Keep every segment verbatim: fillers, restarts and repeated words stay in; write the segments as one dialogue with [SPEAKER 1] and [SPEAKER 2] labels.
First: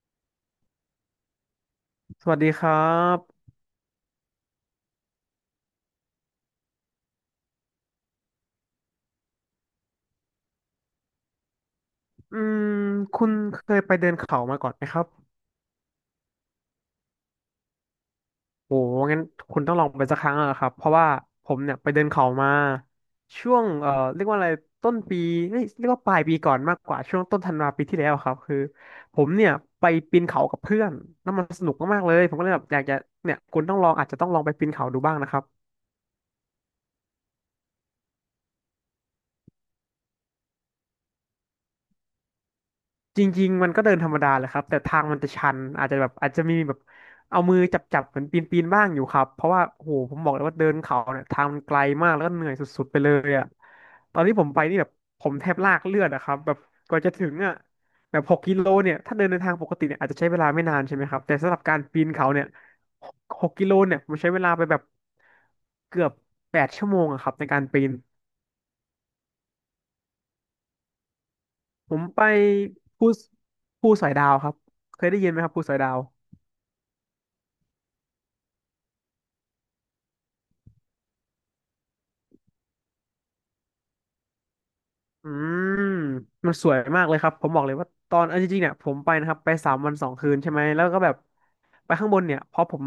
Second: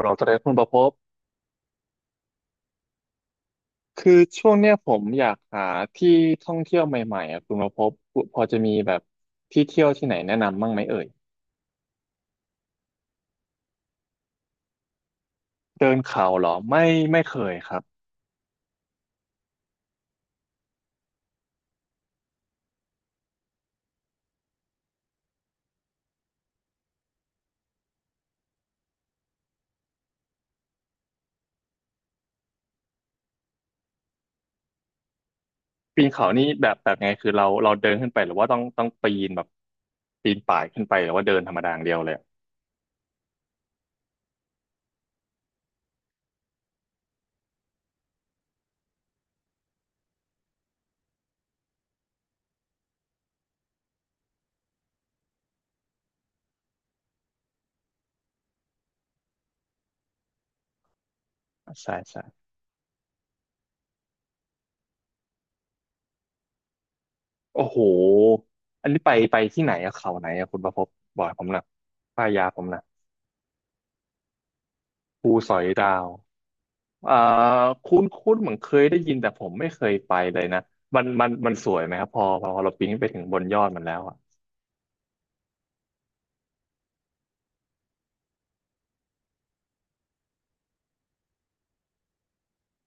[SPEAKER 1] เราจะได้คุณประภพบ
[SPEAKER 2] สวัสดีครับ
[SPEAKER 1] คือช่วงเนี้ยผมอยากหาที่ท่องเที่ยวใหม่ๆอ่ะคุณประภพบพอจะมีแบบที่เที่ยวที่ไหนแนะนำบ้างไหมเอ่ย
[SPEAKER 2] อืมคุณเคยไปเดินเขามาก่อนไหมครับ
[SPEAKER 1] เดินเขาเหรอไม่ไม่เคยครับ
[SPEAKER 2] โอ้งั้นคุณต้องลองไปสักครั้งอะครับเพราะว่าผมเนี่ยไปเดินเขามาช่วงเอ่อเรียกว่าอะไรต้นปีเอ้ยเรียกว่าปลายปีก่อนมากกว่าช่วงต้นธันวาปีที่แล้วครับคือผมเนี่ยไปปีนเขากับเพื่อนแล้วมันสนุกมากๆเลยผมก็เลยแบบอยากจะเนี่ยคุณต้องลองอาจจะต้องลองไปปีนเขาดูบ้างนะครับ
[SPEAKER 1] ปีนเขานี่แบบแบบไงคือเราเราเดินขึ้นไปหรือว่าต้องต้องปีนแบบปีนป่ายขึ้นไปหรือว่าเดินธรรมดาอย่างเดียวเลยอะ
[SPEAKER 2] จริงๆมันก็เดินธรรมดาแหละครับแต่ทางมันจะชันอาจจะแบบอาจจะมีแบบเอามือจับๆเหมือนปีนๆบ้างอยู่ครับเพราะว่าโหผมบอกเลยว่าเดินเขาเนี่ยทางมันไกลมากแล้วก็เหนื่อยสุดๆไปเลยอ่ะตอนที่ผมไปนี่แบบผมแทบลากเลือดอะครับแบบกว่าจะถึงอ่ะแบบหกกิโลเนี่ยถ้าเดินในทางปกติเนี่ยอาจจะใช้เวลาไม่นานใช่ไหมครับแต่สำหรับการ
[SPEAKER 1] ใช่
[SPEAKER 2] ปีน
[SPEAKER 1] ใช่
[SPEAKER 2] เขาเนี่ยหกหกกิโลเนี่ยผมใช้เวลาไปแบบเกือบแปดชั่วโมงอะครับในการ
[SPEAKER 1] โอ้โห
[SPEAKER 2] ปีน
[SPEAKER 1] อันนี้ไปไปที่ไหนอะเขาไหนอะคุณประภพบบอกผมหน่อย
[SPEAKER 2] ผมไป
[SPEAKER 1] ป้ายยาผมหนะ
[SPEAKER 2] ภูภูสอยดาวครับเคยได้ยิ
[SPEAKER 1] ภู
[SPEAKER 2] นไหมค
[SPEAKER 1] ส
[SPEAKER 2] รับ
[SPEAKER 1] อ
[SPEAKER 2] ภู
[SPEAKER 1] ย
[SPEAKER 2] สอย
[SPEAKER 1] ดา
[SPEAKER 2] ดาว
[SPEAKER 1] ว เอ่อคุ้นคุ้นเหมือนเคยได้ยินแต่ผมไม่เคยไปเลยนะมันมันมันสวยไหมครับพอพอเราปีนขึ้นไปถึงบนยอดมันแล้วอ่ะ
[SPEAKER 2] อืมมันสวยมากเลยครับผมบอกเลยว่าตอนเอาจริงๆเนี่ยผมไปนะครับไปสามวันสองคืนใช่ไหมแล้วก็แบบไปข้างบนเนี่ยเพราะผม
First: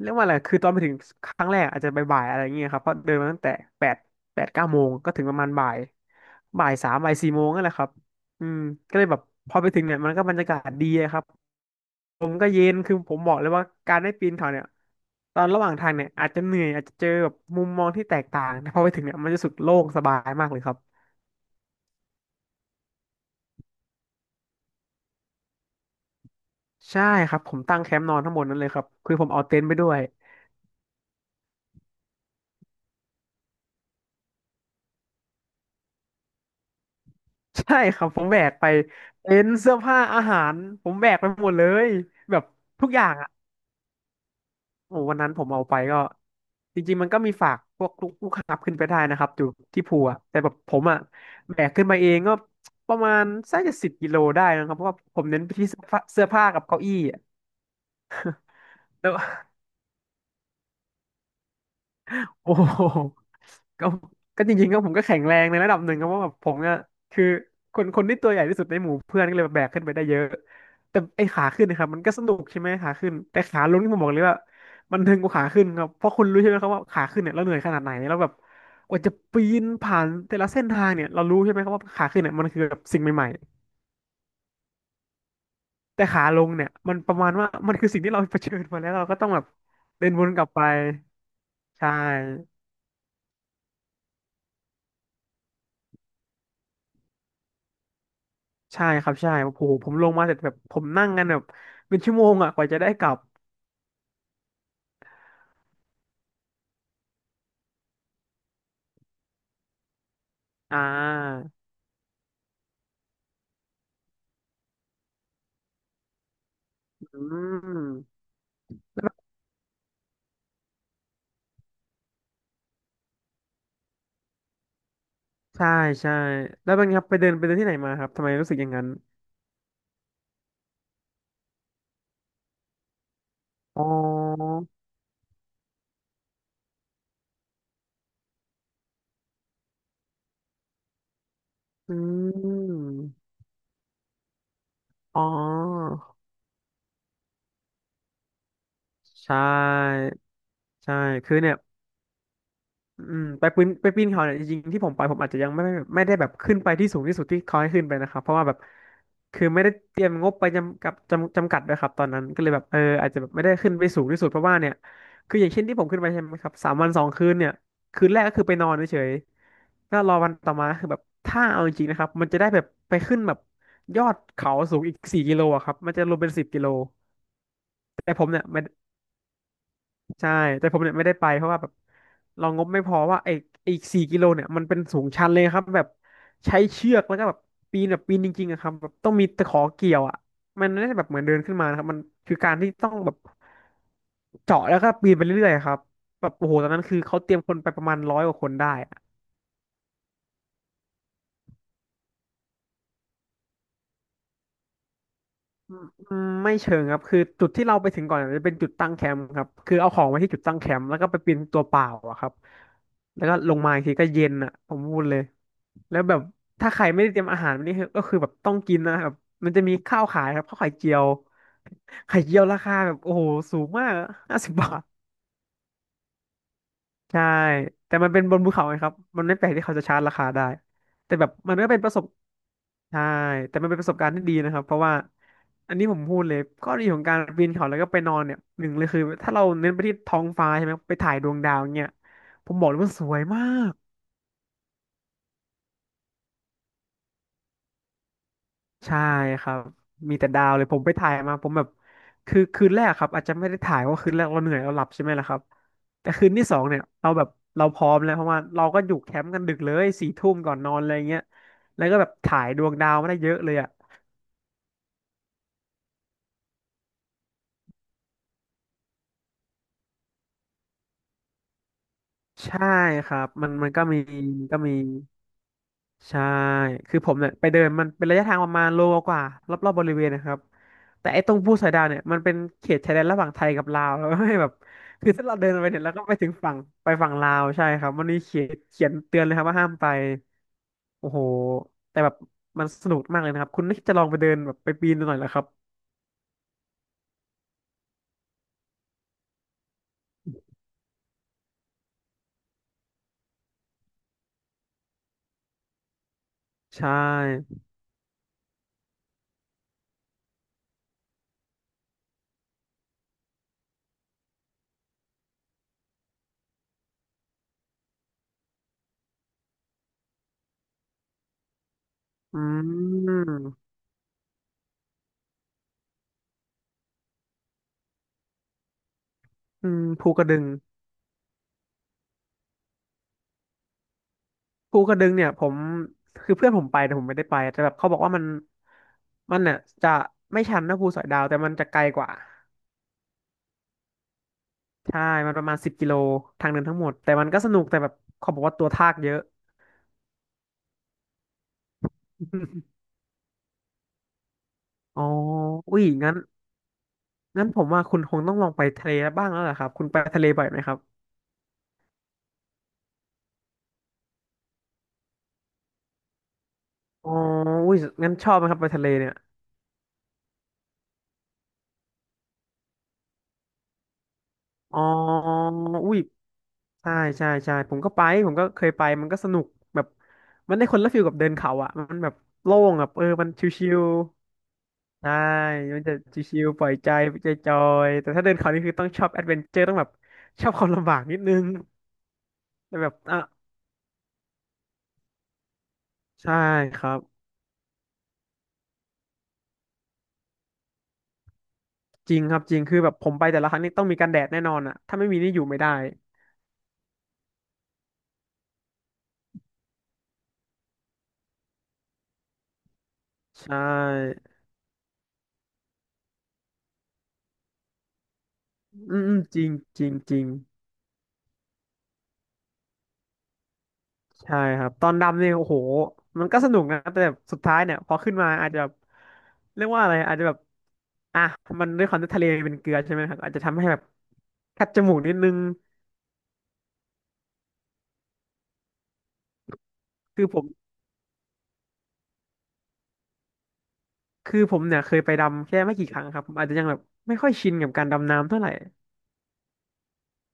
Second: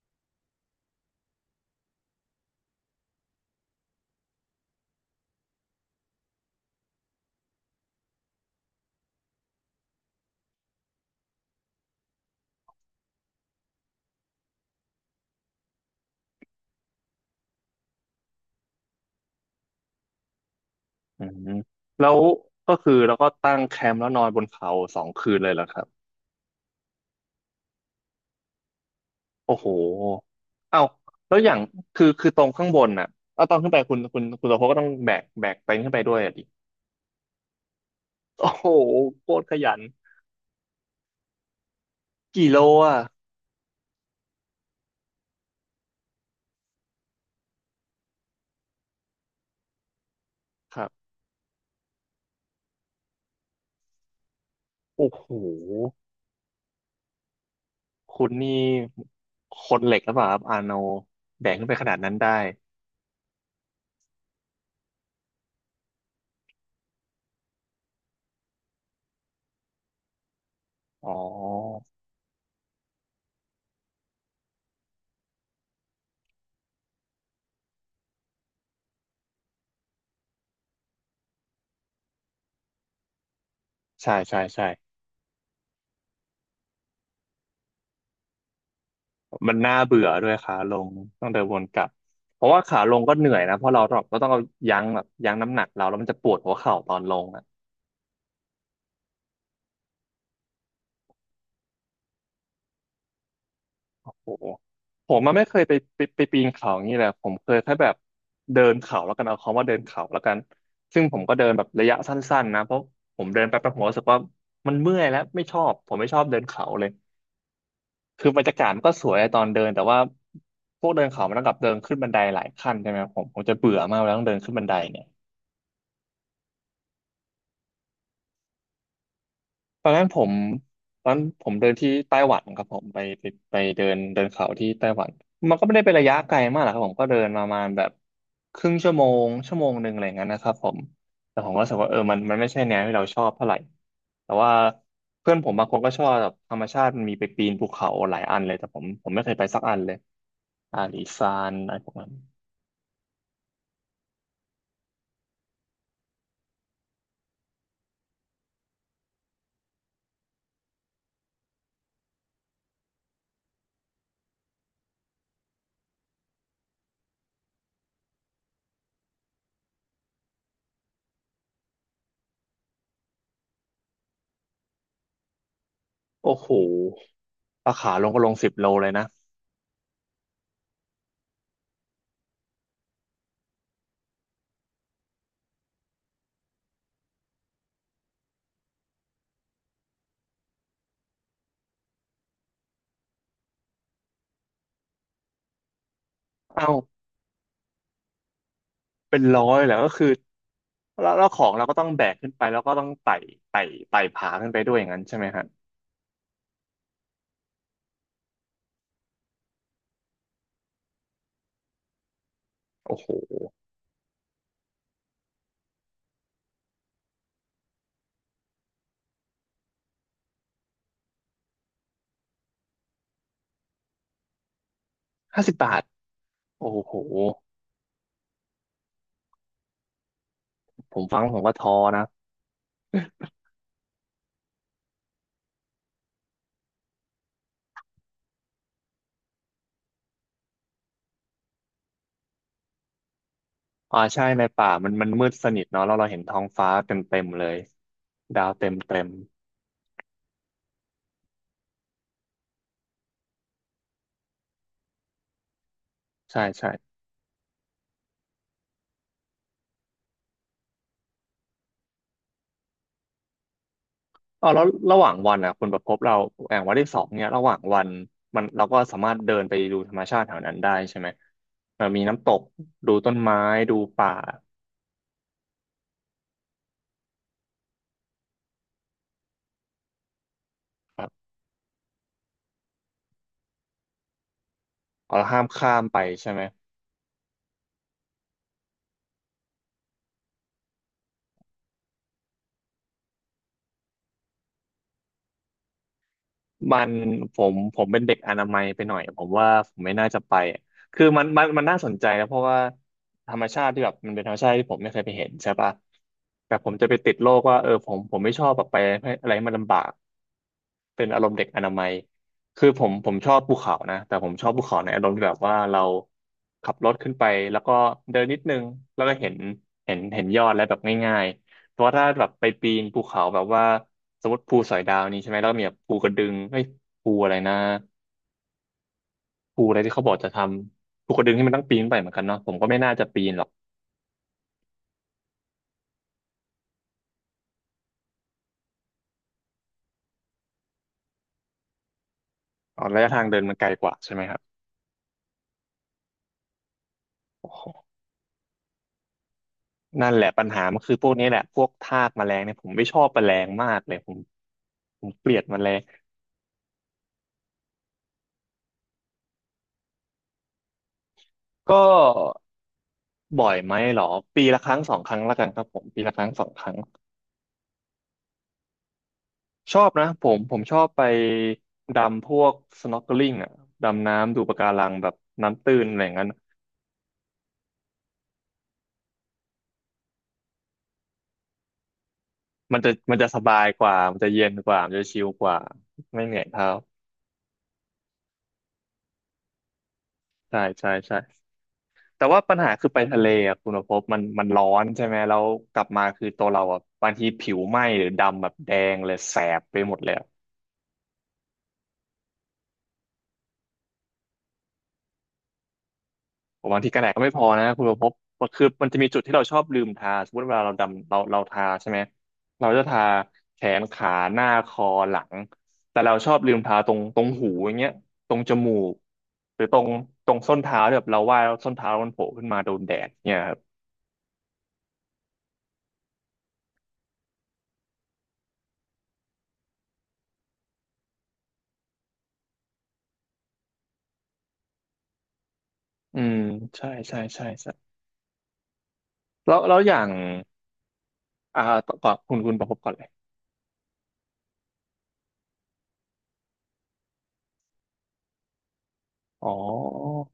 [SPEAKER 2] เรียกว่าอะไรคือตอนไปถึงครั้งแรกอาจจะบ่ายๆอะไรอย่างเงี้ยครับเพราะเดินมาตั้งแต่แปดแปดเก้าโมงก็ถึงประมาณบ่ายบ่ายสามบ่ายสี่โมงนั่นแหละครับอืมก็เลยแบบพอไปถึงเนี่ยมันก็บรรยากาศดีอะครับผมก็เย็นคือผมบอกเลยว่าการได้ปีนเขาเนี่ยตอนระหว่างทางเนี่ยอาจจะเหนื่อยอาจจะเจอแบบมุมมองที่แตกต่างแต่พอไปถึงเนี่ยมันจะรู้สึกโล่งสบายมากเลยครับ
[SPEAKER 1] อืมแล้วก็คือเราก็ตั้งแคมป์แล้วนอนบนเขาสองคืนเลยเหรอครับ
[SPEAKER 2] ใช่ครับผมตั้งแคมป์นอนทั้งหมดนั้นเลยครับคือผมเอา
[SPEAKER 1] โอ้
[SPEAKER 2] เต็น
[SPEAKER 1] โห
[SPEAKER 2] ท์ไปด้วย
[SPEAKER 1] เอ้าแล้วอย่างคือคือตรงข้างบนน่ะเอาตอนขึ้นไปคุณคุณคุณโตโพก็ต้องแบกแบกเต็นท์ขึ้นไปด้วยอ่ะดิ
[SPEAKER 2] ใช่ครับผมแบ
[SPEAKER 1] โอ้
[SPEAKER 2] ก
[SPEAKER 1] โห
[SPEAKER 2] ไป
[SPEAKER 1] โค
[SPEAKER 2] เต็
[SPEAKER 1] ตร
[SPEAKER 2] น
[SPEAKER 1] ข
[SPEAKER 2] ท์
[SPEAKER 1] ยั
[SPEAKER 2] เสื้อ
[SPEAKER 1] น
[SPEAKER 2] ผ้าอาหารผมแบกไปหมดเลยแบบ
[SPEAKER 1] กี่โล
[SPEAKER 2] ทุก
[SPEAKER 1] อ่ะ
[SPEAKER 2] อย่างอ่ะโอ้วันนั้นผมเอาไปก็จริงๆมันก็มีฝากพวกลูกลูกค้าขึ้นไปได้นะครับอยู่ที่ภูอะแต่แบบผ
[SPEAKER 1] ค
[SPEAKER 2] ม
[SPEAKER 1] รั
[SPEAKER 2] อ่ะ
[SPEAKER 1] บ
[SPEAKER 2] แบกขึ้นมาเองก็ประมาณสักจะสิบกิโลได้นะครับเพราะว่า
[SPEAKER 1] โอ้
[SPEAKER 2] ผ
[SPEAKER 1] โห
[SPEAKER 2] มเน้นไปที่เสื้อผ้าเสื้อผ้ากับเก้าอี้อะ
[SPEAKER 1] คุณนี่
[SPEAKER 2] แล้ว
[SPEAKER 1] คนเหล็กหรือเปล่าครับอาโนแบกขึ้นไปขนาดนั้นได้
[SPEAKER 2] โอ้โหก็ก็จริงๆก็ผมก็แข็งแรงในระดับหนึ่งครับเพราะว่าแบบผมเนี่ยคือคนคนที่ตัวใหญ่ที่สุดในหมู่เพื่อนก็เลยแบบแบกขึ้นไปได้เยอะ แต่
[SPEAKER 1] อ๋
[SPEAKER 2] ไอ้ขาขึ้นนะค
[SPEAKER 1] อ
[SPEAKER 2] รับมันก็สนุกใช่ไหมขาขึ้นแต่ขาลงที่ผมบอกเลยว่ามันทึงกว่าขาขึ้นครับเพราะคุณรู้ใช่ไหมครับว่าขาขึ้นเนี่ยเราเหนื่อยขนาดไหนแล้วแบบกว่าจะปีนผ่านแต่ละเส้นทางเนี่ยเรารู้ใช่ไหมครับว่าขาขึ้นเนี่ยมันคือแบบสิ่งใหม่
[SPEAKER 1] ใช่ใช่ใช่
[SPEAKER 2] ๆแต่ขาลงเนี่ยมันประมาณว่ามันคือสิ่งที่เราเผชิญมาแล้วเราก็ต้องแบบ
[SPEAKER 1] มันน่าเบื่
[SPEAKER 2] เดิ
[SPEAKER 1] อ
[SPEAKER 2] นว
[SPEAKER 1] ด้ว
[SPEAKER 2] น
[SPEAKER 1] ย
[SPEAKER 2] กลับ
[SPEAKER 1] ขา
[SPEAKER 2] ไป
[SPEAKER 1] ลงต้องเดินวนกลั
[SPEAKER 2] ใช่
[SPEAKER 1] บเพราะว่าขาลงก็เหนื่อยนะเพราะเราเราต้องเอายั้งแบบยั้งน้ำหนักเราแล้วมันจะปวดหัวเข่าตอนลงอ่ะ
[SPEAKER 2] ใช่ครับใช่โอ้โหผมลงมาเสร็จแบบผมนั่งกันแบบเป็นชั่วโมงอ่ะกว่าจะได้กลับ
[SPEAKER 1] โอ้โหผมมันไม่เคยไปไปไปปีนเขาอย่างนี้แหละผมเคยแค่แบบเดินเขาแล้วกันเอาคำว่าเดินเขาแล้วกัน
[SPEAKER 2] อ่
[SPEAKER 1] ซึ่งผมก็เดิ
[SPEAKER 2] า
[SPEAKER 1] นแบบระยะสั้นๆนะเพราะผมเดินไปประหัวรู้สึกว่ามันเมื่อยแล้วไม่ชอบผมไม่ชอบเดินเขาเลย
[SPEAKER 2] อืม
[SPEAKER 1] คือบรรยากาศมันก็สวยตอนเดินแต่ว่าพวกเดินเขามันต้องกลับเดินขึ้นบันไดหลายขั้นใช่ไหมครับผมผมจะเบื่อมากเวลาต้องเดินขึ้นบันไดเนี่ย
[SPEAKER 2] ใช่ใช่แล้วเป็นไงครับไปเดินไปเดินที่ไหนมาครับทำไมรู้สึกอย่างนั้น
[SPEAKER 1] ตอนนั้นผมตอนผมเดินที่ไต้หวันครับผมไปไปไป
[SPEAKER 2] อ๋
[SPEAKER 1] เดิ
[SPEAKER 2] อ
[SPEAKER 1] นเดินเขาที่ไต้หวันมันก็ไม่ได้เป็นระยะไกลมากหรอกครับผมก็เดินประมาณแบบครึ่งชั่วโมงชั่วโมงหนึ่งอะไรอย่างนั้นนะครับผมแต่ผมก็รู้สึกว่า
[SPEAKER 2] อื
[SPEAKER 1] เออมันมันไม่ใช่แนวที่เราชอ
[SPEAKER 2] ม
[SPEAKER 1] บเท่าไหร่แต่ว่า
[SPEAKER 2] อ๋
[SPEAKER 1] เพื่อนผมบางคนก็
[SPEAKER 2] อ
[SPEAKER 1] ชอบแบบธรรมชาติมันมีไปปีนภูเขาหลายอันเลยแต่ผมผมไม่เค
[SPEAKER 2] ใช่
[SPEAKER 1] ยไปสักอันเลยอา
[SPEAKER 2] ใช่
[SPEAKER 1] ลีซา
[SPEAKER 2] คือ
[SPEAKER 1] น
[SPEAKER 2] เนี่ย
[SPEAKER 1] อะไรพวกนั้น
[SPEAKER 2] อืมไปปีนไปปีนเขาเนี่ยจริงๆที่ผมไปผมอาจจะยังไม่ไม่ได้แบบขึ้นไปที่สูงที่สุดที่เขาให้ขึ้นไปนะครับเพราะว่าแบบคือไม่ได้เตรียมงบไปจำกับจำจำกัดด้วยครับตอนนั้นก็เลยแบบเอออาจจะแบบไม่ได้ขึ้นไปสูงที่สุดเพราะว่าเนี่ยคืออย่างเช่นที่ผมขึ้นไปใช่ไหมครับสามวันสองคืนเนี่ยคืนแรกก็คือไปนอนเฉยๆก็รอวันต่อมาคือแบบถ้าเอาจริงๆนะครับมันจะได้แบบไปขึ้นแบบยอดเขาสูงอีกสี่กิโลอะครับมันจะรวมเป็น
[SPEAKER 1] โอ้
[SPEAKER 2] สิบ
[SPEAKER 1] โห
[SPEAKER 2] กิโล
[SPEAKER 1] ราคาลง
[SPEAKER 2] แต่
[SPEAKER 1] ก็
[SPEAKER 2] ผ
[SPEAKER 1] ล
[SPEAKER 2] ม
[SPEAKER 1] ง
[SPEAKER 2] เนี่ย
[SPEAKER 1] สิบโลเลยนะ
[SPEAKER 2] ใช่แต่ผมเนี่ยไม่ได้ไปเพราะว่าแบบเรางบไม่พอว่าไอ้ไอ้สี่กิโลเนี่ยมันเป็นสูงชันเลยครับแบบใช้เชือกแล้วก็แบบปีนแบบปีนจริงๆอะครับแบบต้องมีตะขอเกี่ยวอ่ะมันไม่ได้แบบเหมือนเดินขึ้นมานะครับมันคือการที่ต้องแบบเจาะแล้วก็ปีนไปเรื่อยๆอะครับแบบโอ้โหตอ
[SPEAKER 1] เอ้า
[SPEAKER 2] นนั้นคือเขาเตรียมคนไปประมาณร้อยกว่าคนได้
[SPEAKER 1] เป็นร้อยแล้วก็คือแล้วแล้วของเราก็ต้องแบกขึ้นไปแล้วก็ต้องไต่ไต่ไต่ผาขึ้นไปด้วยอย่างนั้นใช่ไหมฮะ
[SPEAKER 2] อืมอืมไม่เชิงครับคือจุดที่เราไปถึงก่อนจะเป็นจุดตั้งแคมป์ครับคือเอาของไว้ที่จุดตั้งแคมป์แล้วก็ไปปีนตัวเปล่าอะครับ
[SPEAKER 1] โอ้โห
[SPEAKER 2] แล้วก็ลงมาอีกทีก็เย็นอะผมพูดเลยแล้วแบบถ้าใครไม่ได้เตรียมอาหารวันนี้คือก็คือแบบต้องกินนะครับมันจะมีข้าวขายครับข้าวไข่เจียวไข่เจียวราคาแบบโอ้โหสูงมากห้าสิบบาท
[SPEAKER 1] ห้าสิบบาทโอ้โห
[SPEAKER 2] ใช่ แต่มันเป็นบนภูเขาไงครับ มันไม่แปลกที่เขาจะชาร์จราคาได้
[SPEAKER 1] ผม
[SPEAKER 2] แต่
[SPEAKER 1] ฟัง
[SPEAKER 2] แบ
[SPEAKER 1] แล้
[SPEAKER 2] บ
[SPEAKER 1] วผมก็
[SPEAKER 2] มันก็
[SPEAKER 1] ท้อ
[SPEAKER 2] เป็นประส
[SPEAKER 1] นะ
[SPEAKER 2] บใช่แต่มันเป็นประสบการณ์ที่ดีนะครับ เพราะว่า อันนี้ผมพูดเลยข้อดีของการปีนเขาแล้วก็ไปนอนเนี่ย หนึ่งเลยคือถ้าเราเน้นไปที่ท้องฟ้าใช่ไหม ไปถ่ายดวงดาวเนี่ยผมบอกเลยว่าสวยมาก
[SPEAKER 1] อ่าใช่ในป่ามันมันมืดสนิทเนาะแล้วเราเห็นท้องฟ้าเต็มเต็มเลยดาวเต็ม
[SPEAKER 2] ใช่
[SPEAKER 1] เต็ม
[SPEAKER 2] ครับ มีแต่ดาวเลยผมไปถ่ายมาผมแบบ คือคืนแรกครับอาจจะไม่ได้ถ่ายเพราะคืนแรกเราเหนื่อยเราหลับใช่ไหมล่ะครับ แต่คืน
[SPEAKER 1] ใช่
[SPEAKER 2] ที่สอง
[SPEAKER 1] ใช่
[SPEAKER 2] เนี่ยเราแบบเราพร้อมแล้วเพราะว่าเราก็อยู่แคมป์กันดึกเลยสี่ทุ่มก่อนนอนอะไรเงี้ย แล้วก็แบบถ่ายดวงดาวมาได้เยอะเลยอ่ะ
[SPEAKER 1] อ๋อแล้วระหว่างวันอ่ะคุณประพบเราแองวันที่สองเนี่ยระหว่างวันมันเราก็สามารถเดินไปดูธรรมชาติแถวนั้นได้ใช่ไหมเอ่อมีน้ำตก
[SPEAKER 2] ใช่
[SPEAKER 1] ดู
[SPEAKER 2] ค
[SPEAKER 1] ต้น
[SPEAKER 2] รับ
[SPEAKER 1] ไม้
[SPEAKER 2] มันมัน
[SPEAKER 1] ดู
[SPEAKER 2] ก็มี
[SPEAKER 1] ป่า
[SPEAKER 2] ก็มี ใช่ คือผมเนี่ยไปเดินมันเป็นระยะทางประมาณโลกว่ารอบๆบริเวณนะครับ
[SPEAKER 1] ครั
[SPEAKER 2] แต่ไอ้
[SPEAKER 1] บ
[SPEAKER 2] ตรงภูสอยดาวเนี่ยมันเป็นเขตชายแดนระหว่างไทยกับลาวแล้วให้แบบคือ
[SPEAKER 1] เรา
[SPEAKER 2] ถ้าเรา
[SPEAKER 1] ห้าม
[SPEAKER 2] เดินไป
[SPEAKER 1] ข้า
[SPEAKER 2] เนี่ย
[SPEAKER 1] ม
[SPEAKER 2] แล้ว
[SPEAKER 1] ไป
[SPEAKER 2] ก็ไปถึ
[SPEAKER 1] ใช่
[SPEAKER 2] ง
[SPEAKER 1] ไหม
[SPEAKER 2] ฝั่งไปฝั่งลาวใช่ครับ มันมีเขียนเขียนเตือนเลยครับว่าห้ามไป โอ้โห แต่แบบมันสนุกมากเลยนะครับคุณน่าจะลองไปเดินแบบไปปีนดูหน่อยแล้ครับ
[SPEAKER 1] มันผมผมเป็นเด็กอนามัยไปหน่อยผมว่าผมไม่น่าจะไปอะคือมันมันมันน่าสนใจนะเพราะว่าธรรมชาติที่แบบมันเป็นธรรมชาติที่ผมไม่เคยไปเห็นใช่ปะแต่ผมจะ
[SPEAKER 2] ใช่
[SPEAKER 1] ไปติดโรคว่าเออผมผมไม่ชอบแบบไปให้อะไรให้มันลำบาก เป็นอารมณ์เด็กอนามัยคือผมผมชอบภูเขานะแต่ผมชอบภูเขาในอารมณ์ที่แบบว่าเราขับรถขึ้นไปแล้วก็เดินนิดนึงแล้วก็เห็นเห็นเห็นยอดแล้วแบบง่ายๆเพราะว่าถ้าแบบ
[SPEAKER 2] อื
[SPEAKER 1] ไปปีนภูเขาแบบว่า
[SPEAKER 2] ม
[SPEAKER 1] สมมติภูสอยดาวนี้ใช่ไหมแล้วก็มีแบบภูกระดึงเอ้ยภูอะไรนะภู
[SPEAKER 2] อื
[SPEAKER 1] อะไร
[SPEAKER 2] ม
[SPEAKER 1] ที่เขาบ
[SPEAKER 2] ภู
[SPEAKER 1] อก
[SPEAKER 2] กระ
[SPEAKER 1] จะ
[SPEAKER 2] ดึ
[SPEAKER 1] ท
[SPEAKER 2] ง
[SPEAKER 1] ำภูกระดึงที่มันต้องปีนไปเหมือนกันเนาะผมก็ไม่น่าจะปีนหรอก
[SPEAKER 2] ภูกระดึงเนี่ยผมคือเพื่อนผมไปแต่ผมไม่ได้ไปแต่แบบเขาบอกว่ามันมันเนี่ยจะไม่ชันนะภูสอยดาวแต่มันจะไกลกว่า
[SPEAKER 1] อ๋อระยะทางเดินมันไกลกว่าใช่ไหมครับ
[SPEAKER 2] ใช่มันประมาณสิบกิโลทางเดินทั้งหมดแต่มันก็ส
[SPEAKER 1] โอ้
[SPEAKER 2] นุ
[SPEAKER 1] โห
[SPEAKER 2] กแต่แบบเขาบอกว่าตัวทากเยอะ
[SPEAKER 1] นั่นแหละปัญหามันคือพวกนี้แหละพวกทากแมลงเนี่ยผม ไม่ชอบแมลงมากเลยผม
[SPEAKER 2] อ๋
[SPEAKER 1] ผ
[SPEAKER 2] อ
[SPEAKER 1] มเกลียดแมล
[SPEAKER 2] อุ้
[SPEAKER 1] ง
[SPEAKER 2] ยงั้นงั้นผมว่าคุณคงต้องลองไปทะเลบ้างแล้วล่ะครับคุณไปทะเลบ่อยไหมครับ
[SPEAKER 1] ก็บ่อยไหมเหรอปีละครั้งสองครั้งละกันครับผมปีละครั้งสองครั้ง
[SPEAKER 2] อ๋ออุ้ยงั้นชอบไหมครับไปทะเลเนี่ย
[SPEAKER 1] ชอบนะผมผมชอบไปดำพวก snorkeling อ่ะดำน้ำดูปะกา
[SPEAKER 2] อ๋อ
[SPEAKER 1] รังแบบน้ำตื้น
[SPEAKER 2] อุ้
[SPEAKER 1] อะ
[SPEAKER 2] ย
[SPEAKER 1] ไรอย่างนั้น
[SPEAKER 2] ใช่ใช่ใช่ผมก็ไปผมก็เคยไปมันก็สนุกแบบมันได้คนละฟิลกับเดินเขาอ่ะมันแบบโล่ง
[SPEAKER 1] มัน
[SPEAKER 2] แบ
[SPEAKER 1] จะ
[SPEAKER 2] บเออ
[SPEAKER 1] มัน
[SPEAKER 2] มั
[SPEAKER 1] จะ
[SPEAKER 2] น
[SPEAKER 1] สบาย
[SPEAKER 2] ชิ
[SPEAKER 1] ก
[SPEAKER 2] ว
[SPEAKER 1] ว่ามันจะเย็นกว่ามัน
[SPEAKER 2] ๆ
[SPEAKER 1] จะ
[SPEAKER 2] ใช่
[SPEAKER 1] ชิลกว่า
[SPEAKER 2] มันจะ
[SPEAKER 1] ไม่เหนื่
[SPEAKER 2] ชิ
[SPEAKER 1] อย
[SPEAKER 2] วๆป
[SPEAKER 1] เท้า
[SPEAKER 2] ล่อยใจใจจอยๆแต่ถ้าเดินเขานี่คือต้องชอบแอดเวนเจอร์ต้องแบบชอบ
[SPEAKER 1] ใช่
[SPEAKER 2] ความ
[SPEAKER 1] ใช่
[SPEAKER 2] ลำบากนิ
[SPEAKER 1] ใช่
[SPEAKER 2] ดนึง
[SPEAKER 1] แต่ว่าปัญหา
[SPEAKER 2] แต่
[SPEAKER 1] คื
[SPEAKER 2] แบ
[SPEAKER 1] อ
[SPEAKER 2] บ
[SPEAKER 1] ไป
[SPEAKER 2] อ่ะ
[SPEAKER 1] ทะเลอ่ะคุณภพมันมันร้อนใช่ไหมแล้วกลับมาคือ
[SPEAKER 2] ใช่
[SPEAKER 1] ตัวเรา
[SPEAKER 2] ค
[SPEAKER 1] อ่ะ
[SPEAKER 2] รับ
[SPEAKER 1] บางทีผิวไหม้หรือดำแบบแดงเลยแสบไปหมดเลย
[SPEAKER 2] จริงครับจริงคือแบบผมไปแต่ละครั้งนี่ต้องมีกันแดดแน่นอนอ่ะถ้าไม่มีนี่อยู่ไม่ได้
[SPEAKER 1] ผมบางทีกันแดดก็ไม่พอนะคุณประพบคือมันจะมีจุดที่เราชอบลืมทาสมมติเวลาเราดำเราเราทาใช่ไหมเราจะทา
[SPEAKER 2] ใช
[SPEAKER 1] แขนขา
[SPEAKER 2] ่
[SPEAKER 1] หน้าคอหลังแต่เราชอบลืมทาตรงตรงหูอย่างเงี้ยตรงจมูก
[SPEAKER 2] อืมอืมจริง
[SPEAKER 1] หรือตร
[SPEAKER 2] จ
[SPEAKER 1] ง
[SPEAKER 2] ริงจริง
[SPEAKER 1] ตรงส้นเท้าที่แบบเราว่ายแล้วส้นเท้ามันโผล่ขึ้นมาโดนแดดเนี่ยครับ
[SPEAKER 2] ใช่ครับตอนดำเนี่ยโอ้โหมันก็สนุกนะแต่แบบสุดท้ายเนี่ยพอขึ้นมาอาจจะแบบเรียกว่าอะไรอาจจะแบบอ่ะมันด้วยความที่ทะเลเป็นเกลือใช่ไหมครับอาจจะทำให้แบบคัดจมูกนิดนึง
[SPEAKER 1] อืมใช่ใช่ใช่ใช่แล้วแล้วอย่าง
[SPEAKER 2] คือผม
[SPEAKER 1] อ่าก่อนคุณคุณประพบก่อนเลย
[SPEAKER 2] คือผมเนี่ยเคยไปดำแค่ไม่กี่ครั้งครับผมอาจจะยังแบบไม่ค่อยชินกับการดำน้ำเท่าไหร่
[SPEAKER 1] อ๋อ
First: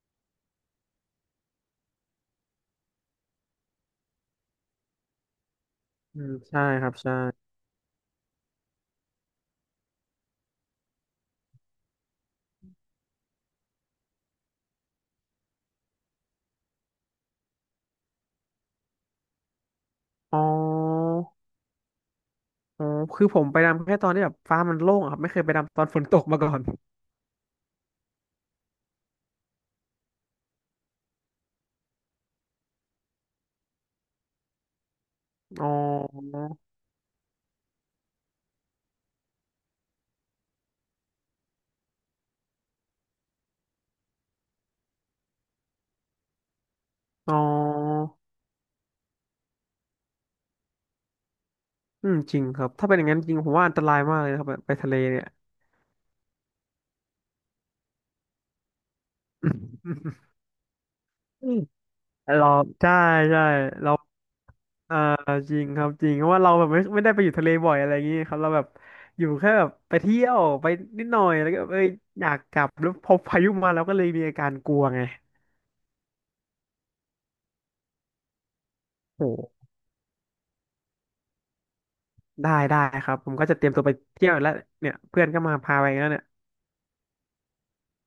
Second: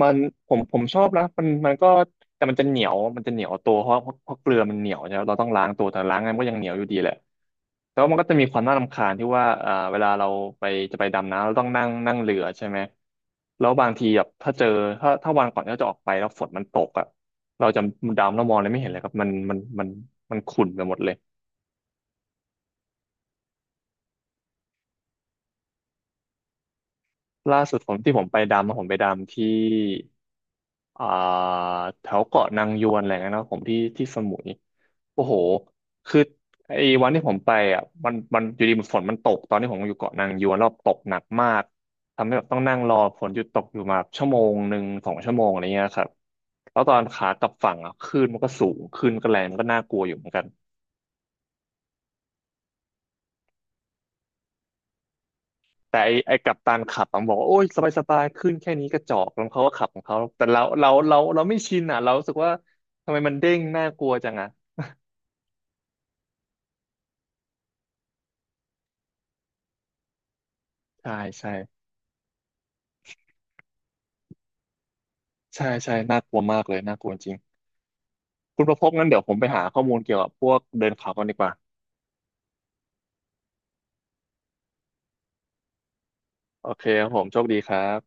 [SPEAKER 1] มันผมผมชอบนะมันมันก็แต่มันจะเหนียวมันจะเหนียวตัวเพราะเพราะเกลือมันเหนียวใช่ไหมเราต้องล้างตัวแต่ล้า
[SPEAKER 2] อื
[SPEAKER 1] งไง
[SPEAKER 2] ม
[SPEAKER 1] มันก็ยัง
[SPEAKER 2] ใช่
[SPEAKER 1] เหนียวอ
[SPEAKER 2] ค
[SPEAKER 1] ยู่
[SPEAKER 2] รับ
[SPEAKER 1] ดีแห
[SPEAKER 2] ใช่
[SPEAKER 1] ละแต่ว่ามันก็จะมีความน่ารำคาญที่ว่าเอ่าเวลาเราไปจะไปดำน้ำเราต้องนั่งนั่งเรือใช่ไหมแล้วบางทีแบบถ้าเจอถ้าถ้าวันก่อนที่เราจะออกไปแล้วฝนมันตกอ่ะเราจะดำแล้วมองอะไรไม่เห็นเลยครับมันมันมันมั
[SPEAKER 2] อ๋
[SPEAKER 1] น
[SPEAKER 2] อ
[SPEAKER 1] ขุ่นไปหมดเลย
[SPEAKER 2] อ๋อคือผมไปดำแค่ตอนที่แบบฟ้ามันโล่งอะครับไม่เคยไปดำตอนฝนตกมาก่อน
[SPEAKER 1] ล่าสุดผมที่ผมไปดำอะผมไปดำที่อ่าแถวเกาะนางยวนอะไรเงี้ยนะผมที่ที่สมุย โอ้โห
[SPEAKER 2] อ๋
[SPEAKER 1] คือ
[SPEAKER 2] อ
[SPEAKER 1] ไอ้วันที่ผมไปอ่ะ มันมันอยู่ดีมันฝนมันตกตอนที่ผมอยู่เกาะนางยวนรอบตกหนักมากทำให้แบบต้องนั่งรอฝนหยุดตกอยู่มาชั่วโมงหนึ่งสองชั่วโมงอะไรเงี้ยครับแล้วตอนขา
[SPEAKER 2] อ๋อ
[SPEAKER 1] กลับฝั่งอ่ะคลื่นมันก็สูงคลื่นก็แรงมันก็น่ากลัวอยู่เหมือนกัน
[SPEAKER 2] อืมจริงครับถ้าเป็นอย่างนั้นจริงผมว่าอันตรายมากเลยนะครับแบบไปทะเลเนี่ย
[SPEAKER 1] แต่ไอ้ไอ้กัปตันขับมันบอกว่าโอ้ยสบายสบายคลื่นแค่นี้กระจอกแล้วเขาก็ขับของเขาแต่เราเราเราเราไม่ชินอ่ะเรารู้สึก
[SPEAKER 2] เรา
[SPEAKER 1] ว่า
[SPEAKER 2] ใช่
[SPEAKER 1] ทำไมมัน
[SPEAKER 2] ใช่
[SPEAKER 1] เด้งน่า
[SPEAKER 2] เรา
[SPEAKER 1] กลัวจังอ่ะ
[SPEAKER 2] เอ่อจริงครับจริงเพราะว่าเราแบบไม่ไม่ได้ไปอยู่ทะเลบ่อยอะไรอย่างงี้ครับเราแบบอยู่แค่แบบไปเที่ยวไปนิด
[SPEAKER 1] ใช่
[SPEAKER 2] หน่อยแล้
[SPEAKER 1] ใช่
[SPEAKER 2] วก็เอ้ยอยากกลับแล้วพอพายุมาเราก็เลยมีอาการกลัวไง
[SPEAKER 1] ใช่ใช่น่ากลัวมากเลยน่ากลัวจริง คุณประพบงั้นเดี๋ย
[SPEAKER 2] โอ
[SPEAKER 1] วผมไปหา
[SPEAKER 2] ้
[SPEAKER 1] ข้อมูลเกี่ยวกับพวกเดินเขากันดีกว่า
[SPEAKER 2] ได้ได้ครับผมก็จะเตรียมตัวไปเที่ยวแล้วเนี่ยเพื่อนก็มาพาไปแล้วเนี่ย
[SPEAKER 1] โอเคครับผมโชคดีครับ